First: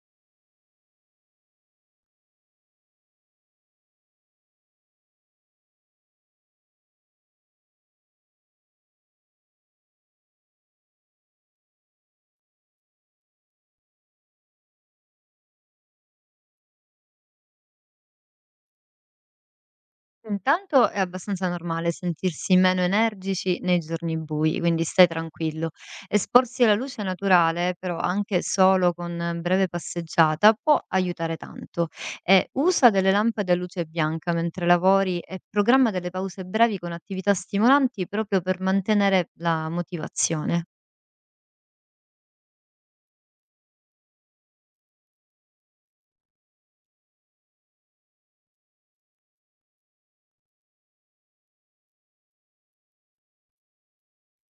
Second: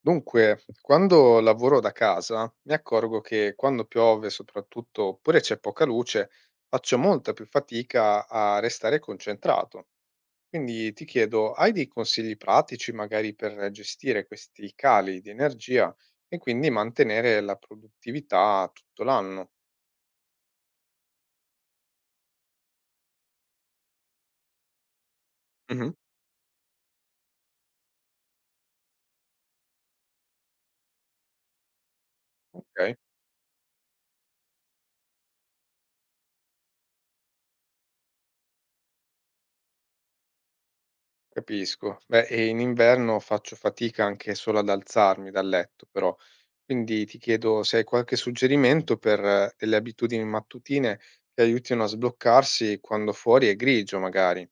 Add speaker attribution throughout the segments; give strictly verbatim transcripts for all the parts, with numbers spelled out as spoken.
Speaker 1: Dunque, quando lavoro da casa mi accorgo che quando piove soprattutto oppure c'è poca luce, faccio molta più fatica a restare concentrato. Quindi ti chiedo, hai dei consigli pratici magari per gestire questi cali di energia e quindi mantenere la produttività tutto l'anno?
Speaker 2: Intanto è abbastanza normale sentirsi meno energici nei giorni bui, quindi stai tranquillo.
Speaker 1: Mhm.
Speaker 2: Esporsi alla luce naturale, però anche solo con eh, breve passeggiata, può aiutare tanto. E usa
Speaker 1: Ok,
Speaker 2: delle lampade a luce bianca mentre lavori e programma delle pause brevi con attività stimolanti proprio per mantenere la motivazione.
Speaker 1: capisco. Beh, e in inverno faccio fatica anche solo ad alzarmi dal letto, però. Quindi ti chiedo se hai qualche suggerimento per eh, delle abitudini mattutine che aiutino a sbloccarsi quando fuori è grigio, magari.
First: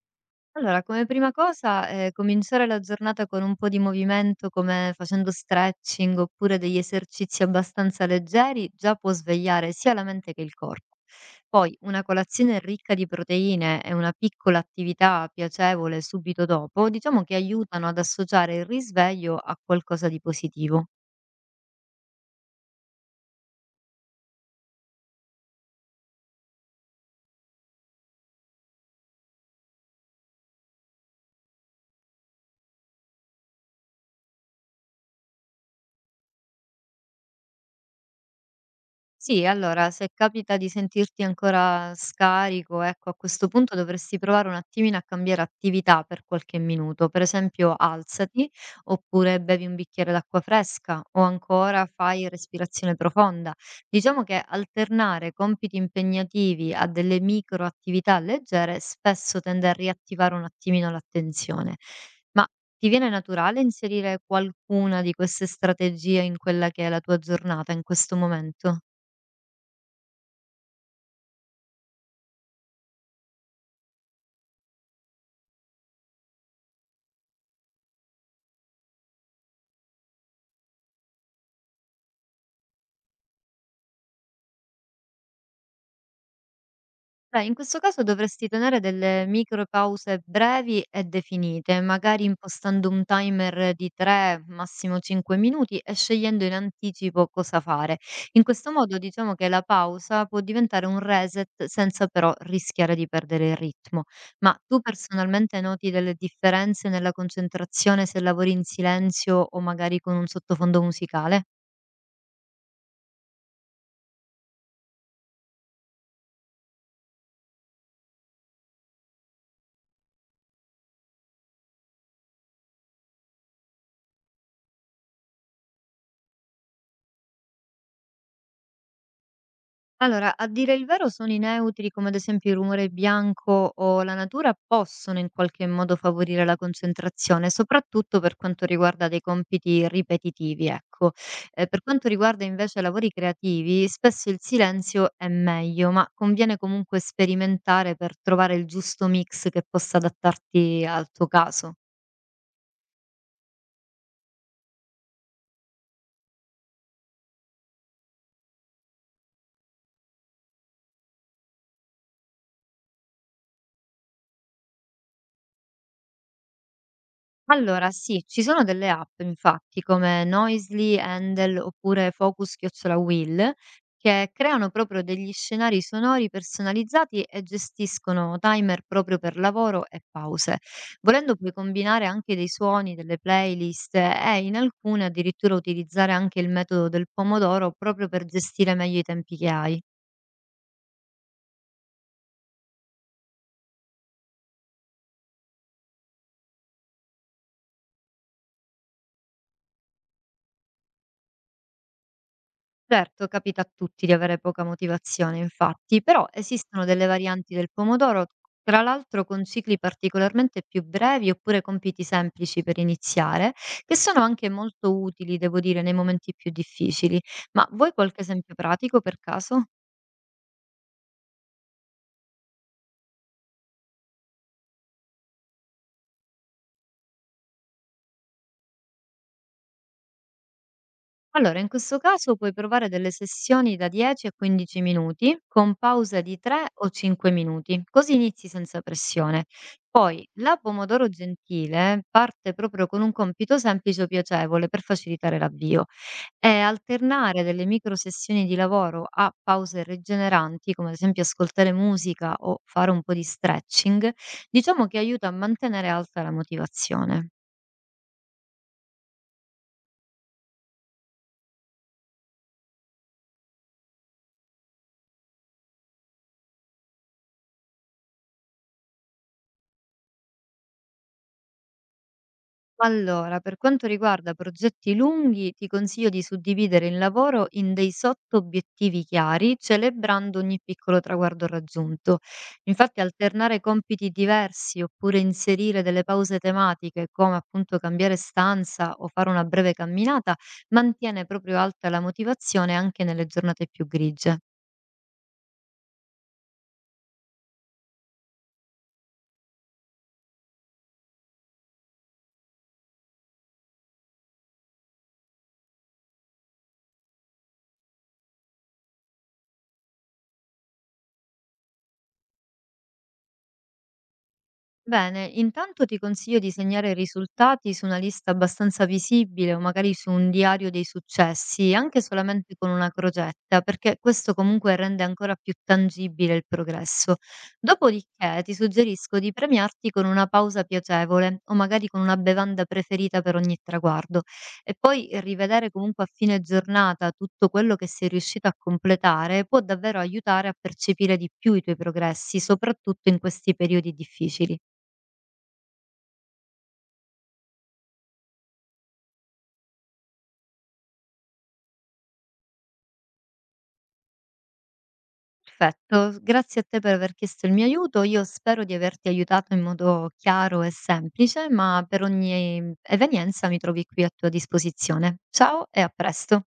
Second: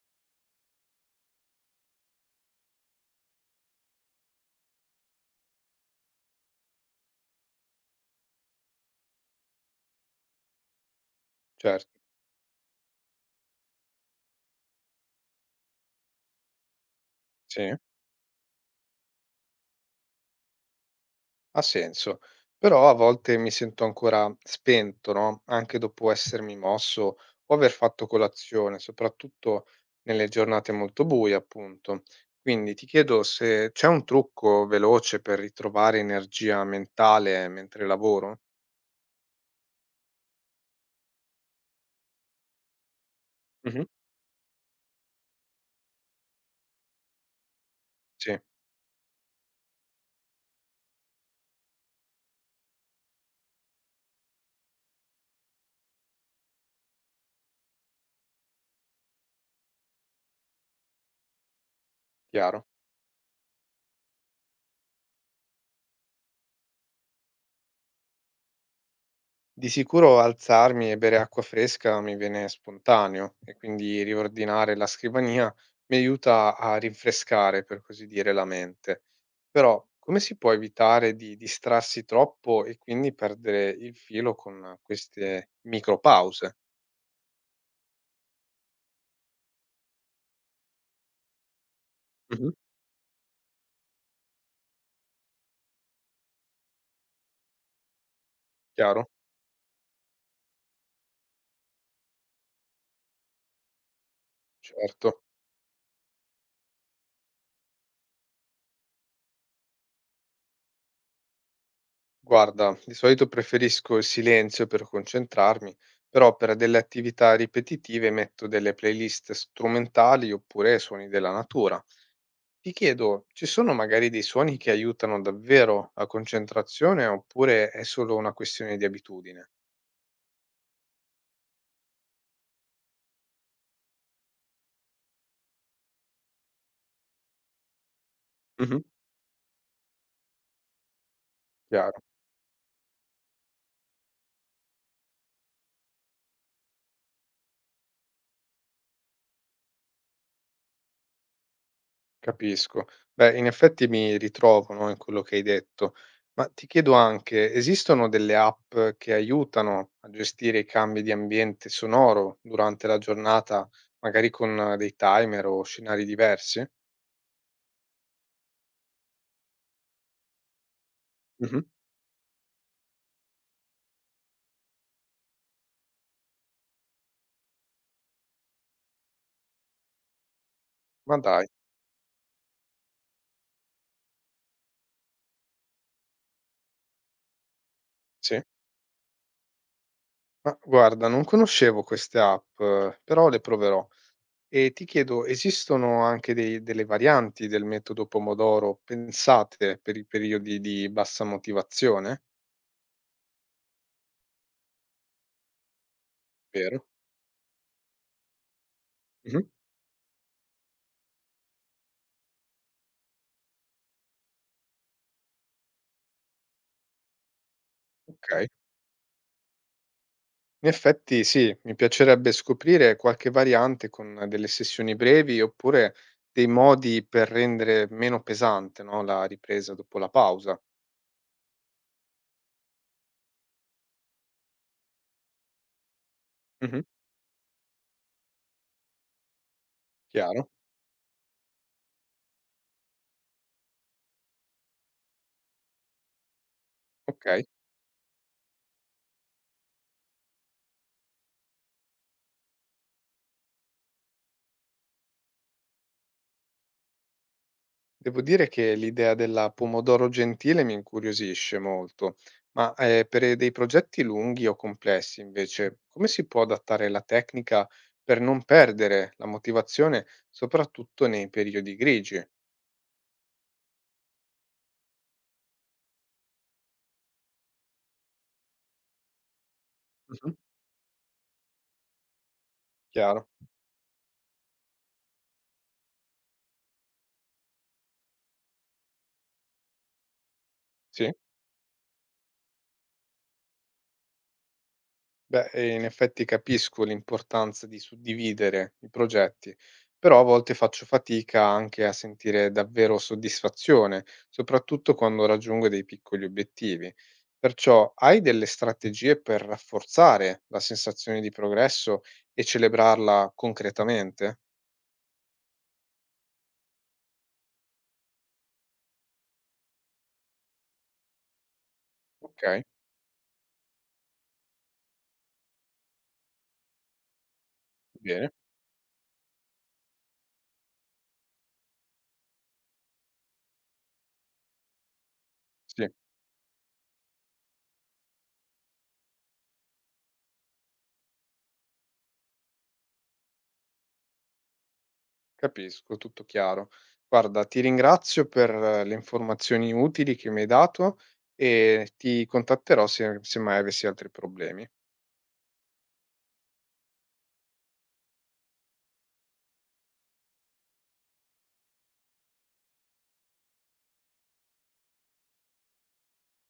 Speaker 2: Allora, come prima cosa, ehm, cominciare la giornata con un po' di movimento come facendo stretching oppure degli esercizi abbastanza leggeri, già può svegliare sia la mente che il corpo. Poi
Speaker 1: Certo,
Speaker 2: una colazione ricca di proteine e una piccola attività piacevole subito dopo, diciamo che
Speaker 1: sì,
Speaker 2: aiutano ad associare il risveglio a qualcosa di positivo.
Speaker 1: ha senso. Però a volte mi sento ancora spento, no? Anche dopo essermi mosso o aver fatto colazione, soprattutto nelle giornate molto buie, appunto. Quindi ti chiedo se c'è un trucco veloce per ritrovare energia mentale mentre lavoro?
Speaker 2: Sì, allora se capita di sentirti ancora scarico, ecco, a questo punto
Speaker 1: Mhm,
Speaker 2: dovresti provare un attimino a cambiare attività per qualche minuto. Per esempio,
Speaker 1: sì,
Speaker 2: alzati, oppure bevi un bicchiere d'acqua fresca, o ancora fai respirazione profonda. Diciamo che alternare compiti impegnativi a delle micro attività leggere spesso tende a riattivare un attimino l'attenzione. Ma
Speaker 1: chiaro.
Speaker 2: ti viene naturale inserire qualcuna di queste strategie in quella che è la tua giornata in questo momento?
Speaker 1: Di sicuro alzarmi e bere acqua fresca mi viene spontaneo e quindi riordinare la scrivania mi aiuta a rinfrescare, per così dire, la mente. Però come si può evitare di distrarsi troppo e quindi perdere il filo con queste micropause?
Speaker 2: Beh, in questo caso dovresti tenere delle micro pause brevi e definite, magari
Speaker 1: Mhm.
Speaker 2: impostando un timer di tre, massimo cinque minuti e scegliendo in anticipo cosa fare. In questo modo
Speaker 1: Chiaro?
Speaker 2: diciamo che la pausa può diventare un reset senza però rischiare di perdere il ritmo. Ma tu
Speaker 1: Certo.
Speaker 2: personalmente noti delle differenze nella concentrazione se lavori in silenzio o magari con un sottofondo musicale?
Speaker 1: Guarda, di solito preferisco il silenzio per concentrarmi, però per delle attività ripetitive metto delle playlist strumentali oppure suoni della natura. Ti chiedo, ci sono magari dei suoni che aiutano davvero la concentrazione oppure è solo una questione di abitudine?
Speaker 2: Allora, a dire il vero suoni neutri come ad esempio il rumore bianco o la natura possono in qualche modo favorire la concentrazione, soprattutto per quanto
Speaker 1: Mh-mh.
Speaker 2: riguarda dei compiti ripetitivi, ecco. Eh, per
Speaker 1: Chiaro,
Speaker 2: quanto riguarda invece lavori creativi, spesso il silenzio è meglio, ma conviene comunque sperimentare per trovare il giusto mix che possa adattarti al tuo caso.
Speaker 1: capisco. Beh, in effetti mi ritrovo, no, in quello che hai detto, ma ti chiedo anche, esistono delle app che aiutano a gestire i cambi di ambiente sonoro durante la giornata, magari con eh, dei timer o scenari diversi?
Speaker 2: Allora sì, ci sono delle app infatti come Noisly, Handle
Speaker 1: Mh-mh.
Speaker 2: oppure Focus chiocciola Will che creano proprio degli scenari sonori personalizzati e gestiscono timer proprio per lavoro e pause.
Speaker 1: Ma
Speaker 2: Volendo
Speaker 1: dai,
Speaker 2: puoi combinare anche dei suoni, delle playlist e in alcune addirittura utilizzare anche il metodo del pomodoro proprio per
Speaker 1: sì.
Speaker 2: gestire meglio i tempi che hai.
Speaker 1: Ma guarda, non conoscevo queste app, eh, però le proverò. E ti chiedo, esistono anche dei delle varianti del metodo pomodoro pensate per i periodi di bassa motivazione?
Speaker 2: Certo, capita a tutti di avere poca motivazione, infatti, però
Speaker 1: Vero?
Speaker 2: esistono delle varianti del pomodoro, tra l'altro con
Speaker 1: Mh-mh.
Speaker 2: cicli particolarmente più brevi oppure compiti semplici per iniziare, che sono anche molto utili, devo dire, nei momenti più difficili. Ma vuoi qualche
Speaker 1: Okay.
Speaker 2: esempio pratico per caso?
Speaker 1: In effetti sì, mi piacerebbe scoprire qualche variante con delle sessioni brevi oppure dei modi per rendere meno pesante, no, la ripresa dopo la pausa.
Speaker 2: Allora, in questo caso puoi provare delle sessioni da dieci a quindici minuti, con pause di tre
Speaker 1: Mh-mh.
Speaker 2: o cinque minuti, così inizi senza pressione. Poi,
Speaker 1: Chiaro,
Speaker 2: la pomodoro gentile parte proprio con un compito semplice o piacevole per facilitare l'avvio e alternare
Speaker 1: okay.
Speaker 2: delle micro sessioni di lavoro a pause rigeneranti, come ad esempio ascoltare musica o fare un po' di stretching, diciamo che aiuta a mantenere alta la motivazione.
Speaker 1: Devo dire che l'idea della pomodoro gentile mi incuriosisce molto, ma eh, per dei progetti lunghi o complessi, invece, come si può adattare la tecnica per non perdere la motivazione, soprattutto nei periodi grigi?
Speaker 2: Allora, per quanto riguarda progetti lunghi, ti consiglio di suddividere il lavoro in dei sotto-obiettivi chiari,
Speaker 1: Mhm.
Speaker 2: celebrando ogni piccolo traguardo raggiunto. Infatti,
Speaker 1: Chiaro?
Speaker 2: alternare compiti diversi oppure inserire delle pause tematiche, come appunto cambiare stanza o fare una breve camminata,
Speaker 1: Sì.
Speaker 2: mantiene proprio alta la motivazione anche nelle giornate più grigie.
Speaker 1: Beh, ehm, in effetti capisco l'importanza di suddividere i progetti, però a volte faccio fatica anche a sentire davvero soddisfazione, soprattutto quando raggiungo dei piccoli obiettivi. Perciò hai delle strategie per rafforzare la sensazione di progresso e celebrarla concretamente?
Speaker 2: Bene, intanto ti consiglio di segnare i risultati su una lista abbastanza visibile o magari su un diario dei successi, anche solamente
Speaker 1: Okay,
Speaker 2: con una crocetta, perché questo comunque rende ancora più tangibile il progresso.
Speaker 1: bene,
Speaker 2: Dopodiché ti suggerisco di premiarti con una pausa piacevole o magari con una bevanda preferita per ogni traguardo e poi rivedere
Speaker 1: sì.
Speaker 2: comunque a fine giornata tutto quello che sei riuscito a completare può davvero aiutare a percepire di più i tuoi progressi, soprattutto in questi periodi difficili.
Speaker 1: Capisco, tutto chiaro. Guarda, ti ringrazio per eh, le informazioni utili che mi hai dato e ti contatterò se se mai avessi altri problemi.
Speaker 2: Perfetto, grazie a te per aver chiesto il mio aiuto. Io spero di averti aiutato in modo chiaro e semplice, ma per ogni mhmm, evenienza mi trovi qui a tua disposizione. Ciao e a presto.